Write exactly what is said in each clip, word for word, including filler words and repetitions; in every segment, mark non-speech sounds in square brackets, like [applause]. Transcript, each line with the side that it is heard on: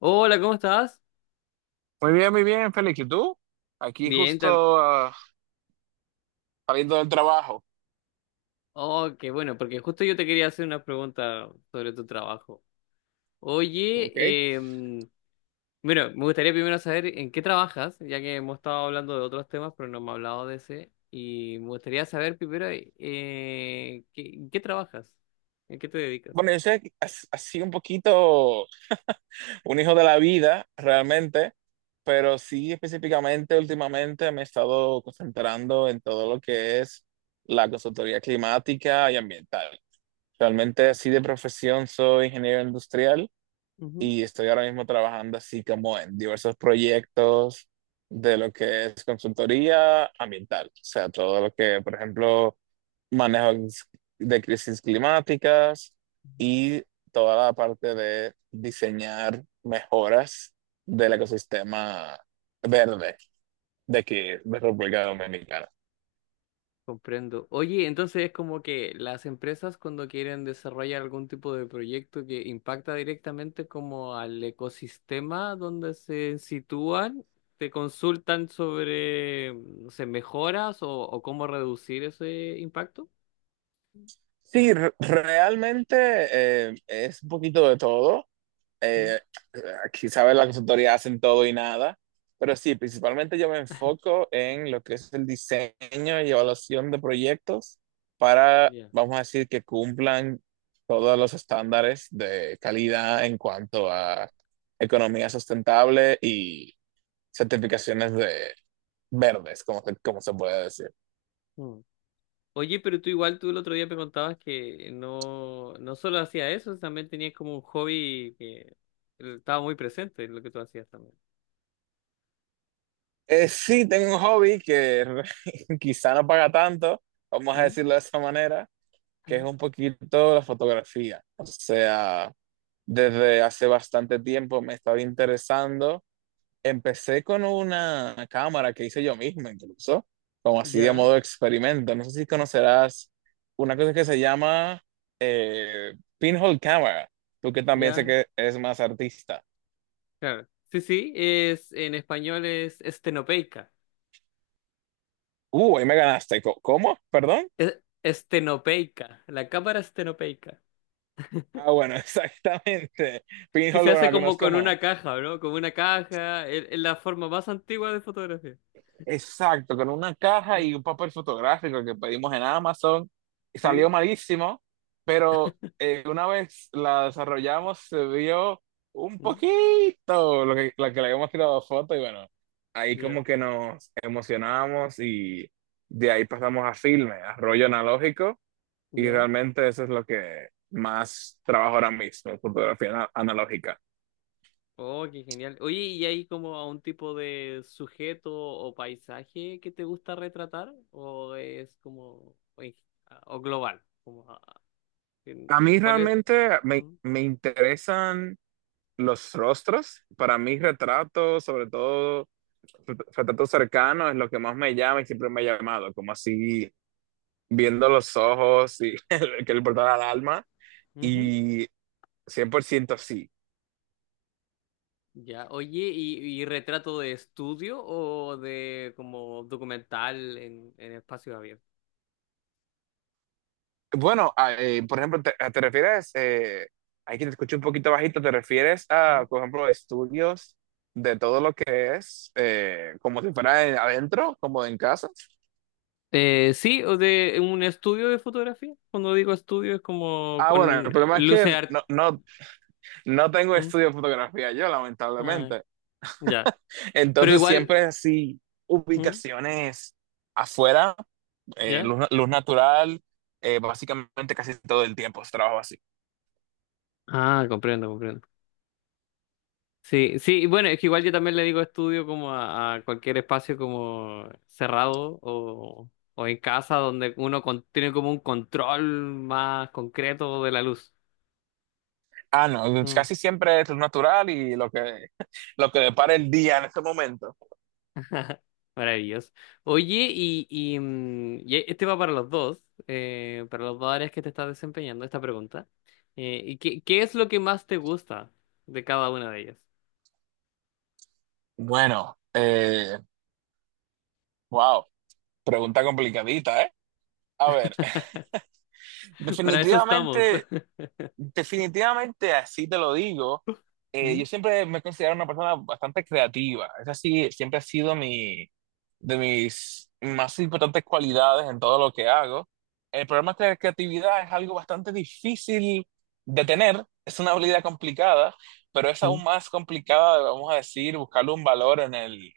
left: Hola, ¿cómo estás?
right: Muy bien, muy bien, Félix. ¿Y tú? Aquí
left: Bien, tam-
right: justo ah, saliendo del trabajo.
left: Oh, qué bueno, porque justo yo te quería hacer una pregunta sobre tu trabajo.
right: Ok.
left: Oye, em, bueno, me gustaría primero saber en qué trabajas, ya que hemos estado hablando de otros temas, pero no me has hablado de ese. Y me gustaría saber primero eh, ¿qué- en qué trabajas, en qué te dedicas.
right: Bueno, yo soy as- así un poquito [laughs] un hijo de la vida, realmente, pero sí específicamente últimamente me he estado concentrando en todo lo que es la consultoría climática y ambiental. Realmente así de profesión soy ingeniero industrial y estoy ahora mismo trabajando así como en diversos proyectos de lo que es consultoría ambiental, o sea, todo lo que, por ejemplo, manejo de crisis climáticas y toda la parte de diseñar mejoras del ecosistema verde de aquí, de República Dominicana.
left: Comprendo. Oye, entonces es como que las empresas cuando quieren desarrollar algún tipo de proyecto que impacta directamente como al ecosistema donde se sitúan, te consultan sobre, no sé, mejoras o, o cómo reducir ese impacto.
right: Sí, re- realmente eh, es un poquito de todo.
left: Mm.
right: eh, Aquí sabes las consultorías hacen todo y nada, pero sí, principalmente yo me enfoco en lo que es el diseño y evaluación de proyectos para,
left: Ya.
right: vamos a decir, que cumplan todos los estándares de calidad en cuanto a economía sustentable y certificaciones de verdes, como, se- como se puede decir.
left: Mm. Oye, pero tú igual, tú el otro día me contabas que no, no solo hacías eso, también tenías como un hobby que estaba muy presente en lo que tú hacías también.
right: Eh, sí, tengo un hobby que [laughs] quizá no paga tanto, vamos a
left: Mm.
right: decirlo de esa manera, que es
left: Mm.
right: un poquito la fotografía. O sea, desde hace bastante tiempo me estaba interesando. Empecé con una cámara que hice yo mismo, incluso, como así de
left: Ya.
right: modo experimento. No sé si
left: Mm.
right: conocerás una cosa que se llama eh, pinhole camera, tú que también sé
left: Ya.
right: que es más artista.
left: Claro. Sí, sí, es en español es estenopeica.
right: Uh, ahí me ganaste. Co- ¿Cómo? ¿Perdón?
left: Es- Estenopeica, la cámara estenopeica.
right: Ah, bueno, [laughs] exactamente.
left: Que se
right: Pinhole, bueno,
left: hace
right: la
left: como
right: conozco
left: con
right: más.
left: una caja, ¿no? Como una caja, es es la forma más antigua de fotografía.
right: Exacto, con una caja y un papel fotográfico que pedimos en Amazon. Y
left: Sí.
right: salió malísimo, pero eh, una vez la desarrollamos se vio un
left: Mm.
right: poquito lo que, la que le habíamos tirado foto y bueno, ahí
left: Ya.
right: como que nos emocionamos y de ahí pasamos a filme, a rollo analógico y
left: Ya.
right: realmente eso es lo que más trabajo ahora mismo, fotografía ana- analógica.
left: Oh, qué genial. Oye, ¿y hay como a un tipo de sujeto o paisaje que te gusta retratar? ¿O es como, o en- o global? Como, ah, en-
right: A mí
left: ¿cuál es?
right: realmente me, me interesan los rostros. Para mí, retratos, sobre todo ret- retratos cercanos, es lo que más me llama y siempre me ha llamado, como así viendo los ojos y [laughs] el que le importaba al alma.
left: Mm.
right: Y cien por ciento sí.
left: Ya, oye, ¿y, y retrato de estudio o de como documental en, en espacio abierto?
right: Bueno, a- eh, por ejemplo, te, te refieres, eh, hay que te escucho un poquito bajito, ¿te refieres
left: Mm.
right: a, por ejemplo, estudios de todo lo que es, eh, como si fuera en- adentro, como en casa?
left: Eh, sí, o de un estudio de fotografía. Cuando digo estudio es como
right: Ah, bueno, el
left: con eh,
right: problema es que
left: luces art.
right: no, no, no tengo
left: ¿Mm?
right: estudio de fotografía yo,
left: Ah,
right: lamentablemente.
left: ya. Pero
right: Entonces
left: igual,
right: siempre así,
left: ¿Mm?
right: ubicaciones afuera, eh,
left: ¿Ya?
right: luz, luz natural, eh, básicamente casi todo el tiempo es trabajo así.
left: Ah, comprendo, comprendo. Sí, sí, y bueno, es que igual yo también le digo estudio como a, a cualquier espacio como cerrado o, o en casa donde uno con- tiene como un control más concreto de la luz.
right: Ah, no,
left: Mm.
right: casi siempre es luz natural y lo que, [laughs] lo que depara el día en este momento.
left: [laughs] Ajá. Maravilloso. Oye, y, y, mm, y e, este va para los dos, eh, para los dos áreas que te estás desempeñando, esta pregunta. Eh, ¿y qué, qué es lo que más te gusta de cada una de ellas?
right: Bueno, eh, wow, pregunta complicadita, ¿eh? A ver, [laughs]
left: [laughs] Para eso estamos.
right: definitivamente
left: [laughs]
right: Definitivamente, así te lo digo. Eh, yo
left: Mm.
right: siempre me he considerado una persona bastante creativa. Esa sí, siempre ha sido mi, de mis más importantes cualidades en todo lo que hago. El problema es que la creatividad es algo bastante difícil de tener. Es una habilidad complicada, pero es
left: Mm.
right: aún más complicada, vamos a decir, buscarle un valor en el,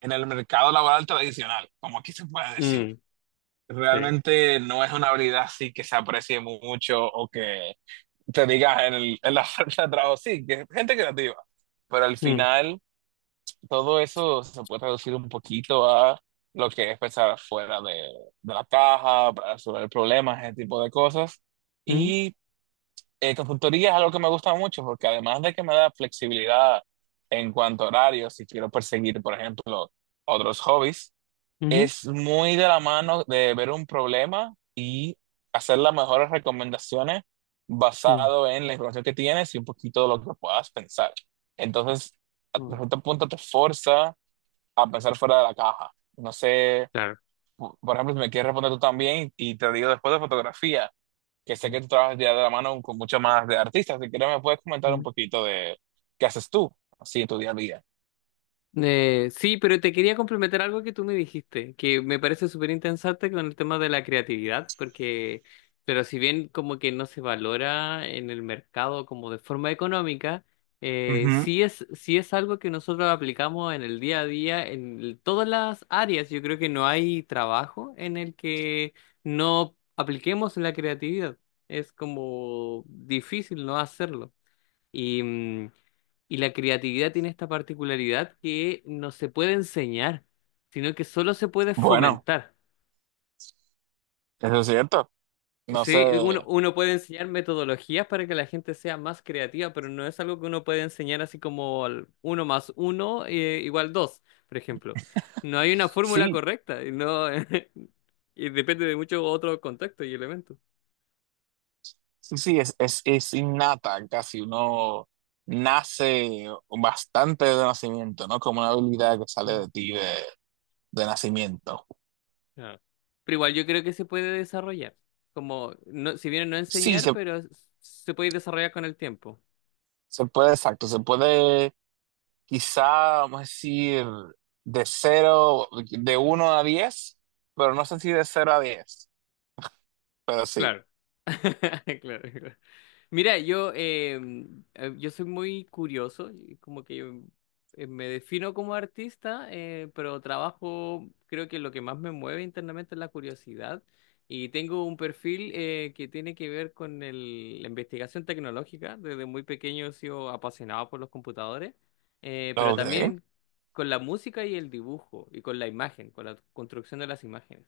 right: en el mercado laboral tradicional, como aquí se puede decir.
left: Mm. Sí.
right: Realmente no es una habilidad así que se aprecie mu- mucho o que te diga en, el- en la [laughs] fuerza de trabajo. Sí, que gente creativa. Pero al
left: Mm.
right: final, todo eso se puede reducir un poquito a lo que es pensar fuera de, de la caja, para resolver problemas, ese tipo de cosas.
left: Mm.
right: Y eh, consultoría es algo que me gusta mucho porque además de que me da flexibilidad en cuanto a horarios, si quiero perseguir, por ejemplo, otros hobbies
left: Ujú.
right: es muy de la mano de ver un problema y hacer las mejores recomendaciones
left: Mm.
right: basado en la información que tienes y un poquito de lo que puedas pensar. Entonces, hasta
left: Mm.
right: cierto punto te forza a pensar fuera de la caja. No sé,
left: Claro.
right: por por ejemplo, si me quieres responder tú también y te digo después de fotografía, que sé que tú trabajas ya de la mano con muchas más de artistas, si quieres me puedes comentar un poquito de qué haces tú así en tu día a día.
left: Eh, sí, pero te quería complementar algo que tú me dijiste, que me parece súper interesante con el tema de la creatividad, porque, pero si bien como que no se valora en el mercado como de forma económica, eh,
right: Ujú.
left: sí es, sí es algo que nosotros aplicamos en el día a día, en el- todas las áreas. Yo creo que no hay trabajo en el que no apliquemos la creatividad. Es como difícil no hacerlo. Y, mm, y la creatividad tiene esta particularidad que no se puede enseñar, sino que solo se puede
right: Bueno,
left: fomentar.
right: eso es cierto. No sé.
left: Sí, uno, uno puede enseñar metodologías para que la gente sea más creativa, pero no es algo que uno puede enseñar así como al uno más uno eh, igual dos, por ejemplo. No hay una fórmula
right: Sí,
left: correcta, y no, [laughs] y depende de muchos otros contextos y elementos.
right: sí, sí, es, es, es innata, casi uno nace bastante de nacimiento, ¿no? Como una habilidad que sale de ti de, de nacimiento.
left: Ah. Pero igual yo creo que se puede desarrollar. Como, no, si bien no
right: Sí,
left: enseñar,
right: se,
left: pero s- se puede desarrollar con el tiempo.
right: se puede, exacto, se puede quizá, vamos a decir, de cero, de uno a diez, pero no sé si de cero a diez, pero sí.
left: Claro. [laughs] Claro, claro. Mira, yo, em, eh, yo soy muy curioso, y como que yo, eh, me defino como artista, eh, pero trabajo, creo que lo que más me mueve internamente es la curiosidad. Y tengo un perfil eh, que tiene que ver con el- la investigación tecnológica. Desde muy pequeño he sido apasionado por los computadores, eh, pero
right: Ok,
left: también con la música y el dibujo, y con la imagen, con la construcción de las imágenes.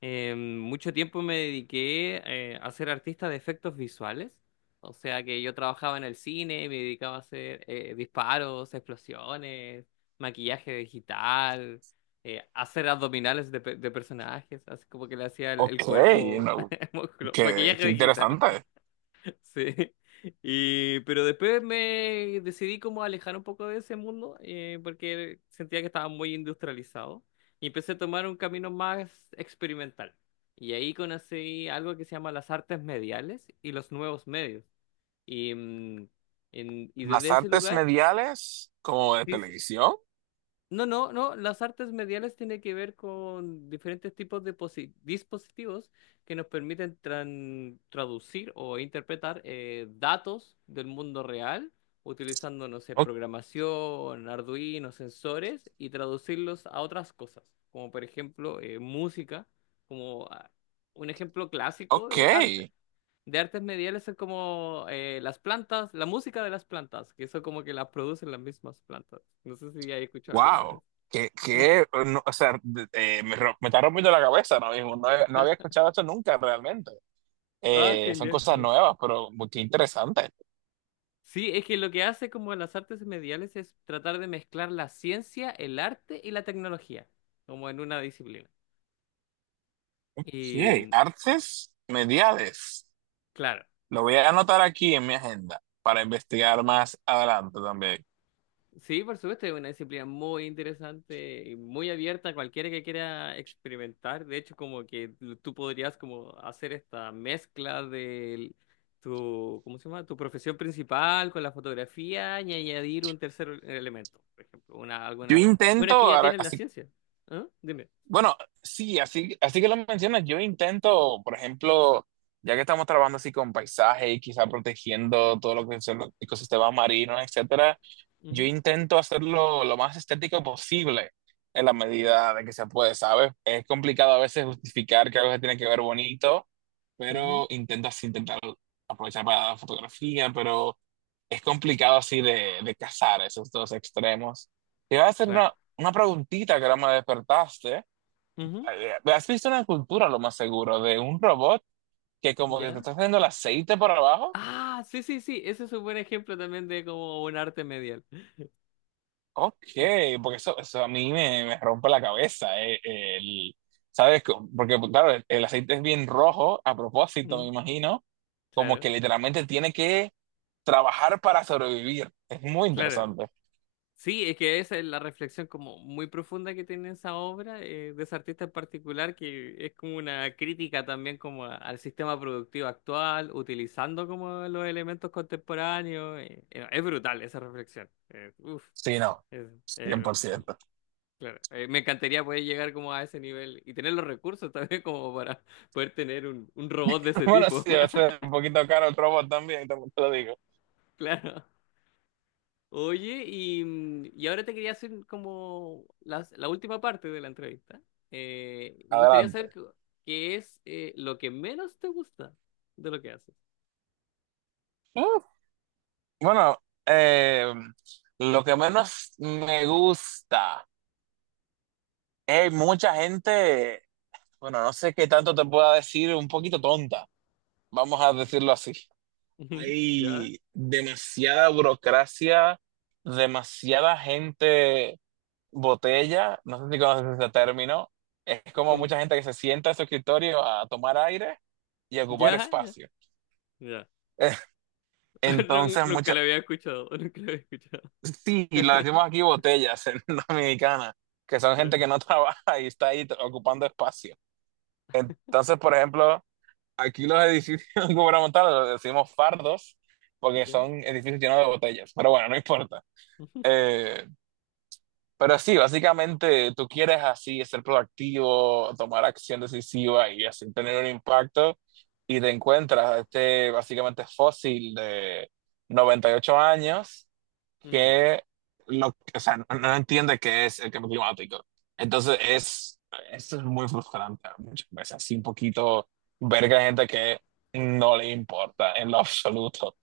left: Eh, mucho tiempo me dediqué eh, a ser artista de efectos visuales, o sea que yo trabajaba en el cine, me dedicaba a hacer eh, disparos, explosiones, maquillaje digital, eh, hacer abdominales de, pe- de personajes, así como que le hacía el, el
right: ok,
left: cuerpo,
right: no,
left: [laughs] musculo-
right: qué,
left: maquillaje
right: qué
left: digital.
right: interesante.
left: Sí. [laughs] Y, pero después me decidí como alejar un poco de ese mundo eh, porque sentía que estaba muy industrializado y empecé a tomar un camino más experimental. Y ahí conocí algo que se llama las artes mediales y los nuevos medios. Y, mm, en- y desde
right: Las
left: ese
right: artes
left: lugar
right: mediales como de
left: sí,
right: televisión.
left: no, no, no, las artes mediales tienen que ver con diferentes tipos de posi- dispositivos que nos permiten tran- traducir o interpretar eh, datos del mundo real utilizando, no sé,
right: O-
left: programación, Arduino, sensores y traducirlos a otras cosas, como por ejemplo eh, música, como ah, un ejemplo clásico
right: ok.
left: de arte. De artes mediales son como eh, las plantas, la música de las plantas, que eso como que las producen las mismas plantas. No sé si ya he escuchado alguna
right: Wow,
left: vez.
right: que, que, no, o sea, de- eh, me, ro- me está rompiendo la cabeza ahora mismo. No, he- no había
left: [laughs]
right: escuchado esto nunca realmente.
left: Ah,
right: Eh, son
left: genial,
right: cosas
left: genial.
right: nuevas, pero muy- qué interesante.
left: Sí, es que lo que hace como las artes mediales es tratar de mezclar la ciencia, el arte y la tecnología, como en una disciplina. Y
right: Sí,
left: mm,
right: artes mediales.
left: claro,
right: Lo voy a anotar aquí en mi agenda para investigar más adelante también.
left: sí, por supuesto, es una disciplina muy interesante y muy abierta a cualquiera que quiera experimentar. De hecho, como que l- tú podrías como hacer esta mezcla de tu, ¿cómo se llama? Tu profesión principal con la fotografía y añadir un tercer elemento, por ejemplo, una,
right: Yo
left: alguna... Bueno,
right: intento,
left: es que ya
right: ahora,
left: tienes la
right: así.
left: ciencia. ¿Ah? Dime.
right: Bueno, sí, así, así que lo mencionas, yo intento, por ejemplo, ya que estamos trabajando así con paisaje y quizá protegiendo todo lo que son los ecosistemas marinos, etcétera, yo
left: Ujú,
right: intento hacerlo lo más estético posible en la
left: ya,
right: medida de que se puede, ¿sabes? Es complicado a veces justificar que algo se tiene que ver bonito,
left: ujú.
right: pero intento así, intentar aprovechar para la fotografía, pero es complicado así de, de cazar esos dos extremos. Te iba a hacer
left: Claro.
right: una, una preguntita que ahora me despertaste.
left: Ujú.
right: Eh, ¿Has visto una cultura, lo más seguro, de un robot que como que te
left: ¿Ya?
right: está haciendo el aceite por abajo?
left: Ah, sí, sí, sí. Ese es un buen ejemplo también de como un arte medial.
right: Ok,
left: Y-
right: porque eso, eso a mí me, me rompe la cabeza. eh, el- ¿Sabes? Co- Porque, pues, claro, el, el aceite es bien rojo, a propósito, me
left: mm,
right: imagino, como
left: claro,
right: que literalmente tiene que trabajar para sobrevivir. Es muy
left: claro.
right: interesante.
left: Sí, es que esa es la reflexión como muy profunda que tiene esa obra eh, de ese artista en particular, que es como una crítica también como a- al sistema productivo actual, utilizando como los elementos contemporáneos. Eh, eh, es brutal esa reflexión. eh, uf,
right: Sí, no,
left: es,
right: cien
left: eh,
right: por ciento.
left: Claro, eh, me encantaría poder llegar como a ese nivel y tener los recursos [laughs] también como para poder tener un, un robot de
right: [laughs]
left: ese
right: Bueno,
left: tipo.
right: sí, debe ser
left: [laughs]
right: un poquito caro el robot también, te te lo digo.
left: Claro. Oye, y, mm, y ahora te quería hacer como las- la última parte de la entrevista. Eh, me gustaría saber
right: Adelante.
left: qué qué es eh, lo que menos te gusta de lo que haces.
right: Bueno, eh, lo que menos me gusta es mucha gente, bueno, no sé qué tanto te pueda decir, un poquito tonta, vamos a decirlo así.
left: [laughs] ¿Ya?
right: Hay demasiada burocracia, demasiada gente botella, no sé si conoces ese término, es como
left: ¿Cómo?
right: mucha gente que se sienta en su escritorio a tomar aire y a ocupar
left: ¿Ya? ¿Ya?
right: espacio.
left: ¿Ya?
right: [laughs]
left: [laughs] Nun-
right: Entonces,
left: Nunca
right: mucha-
left: lo había escuchado, [laughs] nunca lo había escuchado.
right: Sí, y lo decimos aquí
left: [laughs]
right: botellas en [laughs] Dominicana, que son
left: ¿Ya?
right: gente que no [laughs] trabaja y está ahí ocupando espacio. Entonces, por ejemplo, aquí los edificios [laughs] gubernamentales los decimos fardos porque
left: ¿Ya?
right: son edificios llenos de botellas, pero bueno, no importa.
left: [laughs]
right: Eh, pero sí, básicamente tú quieres así ser proactivo, tomar acción decisiva y así tener un impacto y te encuentras a este básicamente fósil de noventa y ocho años
left: Mm.
right: que lo, o sea, no, no entiende qué es el cambio climático. Entonces es, eso es muy frustrante muchas veces, así un poquito ver que hay gente que no le importa en lo [laughs] absoluto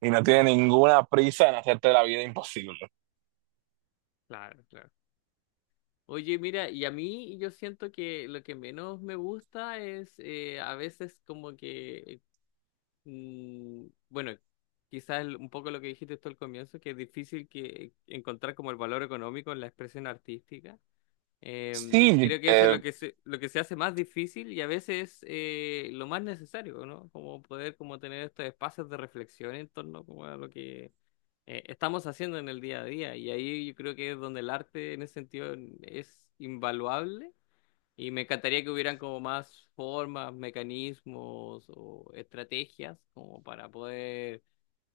right: y no
left: Mm.
right: tiene ninguna prisa en hacerte la vida imposible.
left: Claro, claro. Oye, mira, y a mí yo siento que lo que menos me gusta es eh, a veces como que, mm, bueno, quizás el- un poco lo que dijiste tú al comienzo, que es difícil que encontrar como el valor económico en la expresión artística. Em,
right: Sí,
left: creo que eso es
right: eh,
left: lo que se, lo que se hace más difícil y a veces eh, lo más necesario, ¿no? Como poder como tener estos espacios de reflexión en torno como a lo que eh, estamos haciendo en el día a día. Y ahí yo creo que es donde el arte en ese sentido es invaluable. Y me encantaría que hubieran como más formas, mecanismos o estrategias como para poder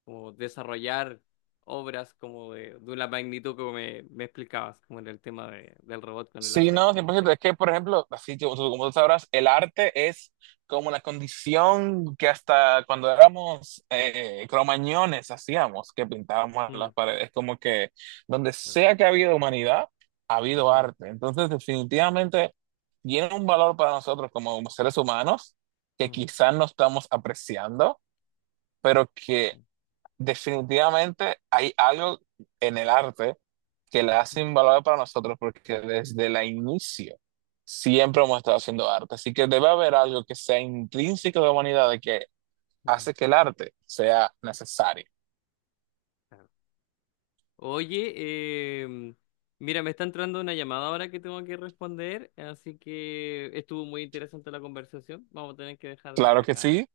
left: como desarrollar obras como de, de una magnitud como me, me explicabas, como en el tema de, del robot con el
right: Sí, no,
left: aceite, por
right: cien por ciento.
left: ejemplo.
right: Es que, por ejemplo, así tú- tú- como tú sabrás, el arte es como una condición que hasta cuando éramos eh, cromañones hacíamos, que pintábamos
left: Mm.
right: las paredes. Como que donde sea que ha habido humanidad, ha habido
left: Mm.
right: arte. Entonces, definitivamente, tiene un valor para nosotros como seres humanos que
left: Mm.
right: quizás no estamos apreciando, pero que definitivamente hay algo en el arte que la hace
left: Mm.
right: invaluable para nosotros porque desde la inicio siempre hemos estado haciendo arte. Así que debe haber algo que sea intrínseco de la humanidad de que
left: Mm.
right: hace que el arte sea necesario.
left: Claro. Oye, em, mira, me está entrando una llamada ahora que tengo que responder, así que estuvo muy interesante la conversación. Vamos a tener que dejarla hasta
right: Claro que
left: acá,
right: sí,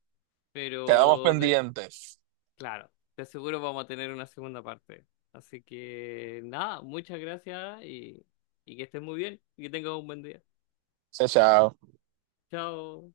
right: quedamos
left: pero de-
right: pendientes.
left: claro, de seguro vamos a tener una segunda parte. Así que nada, muchas gracias y, y que estés muy bien y que tengas un buen día.
right: Chao, chao.
left: Chao.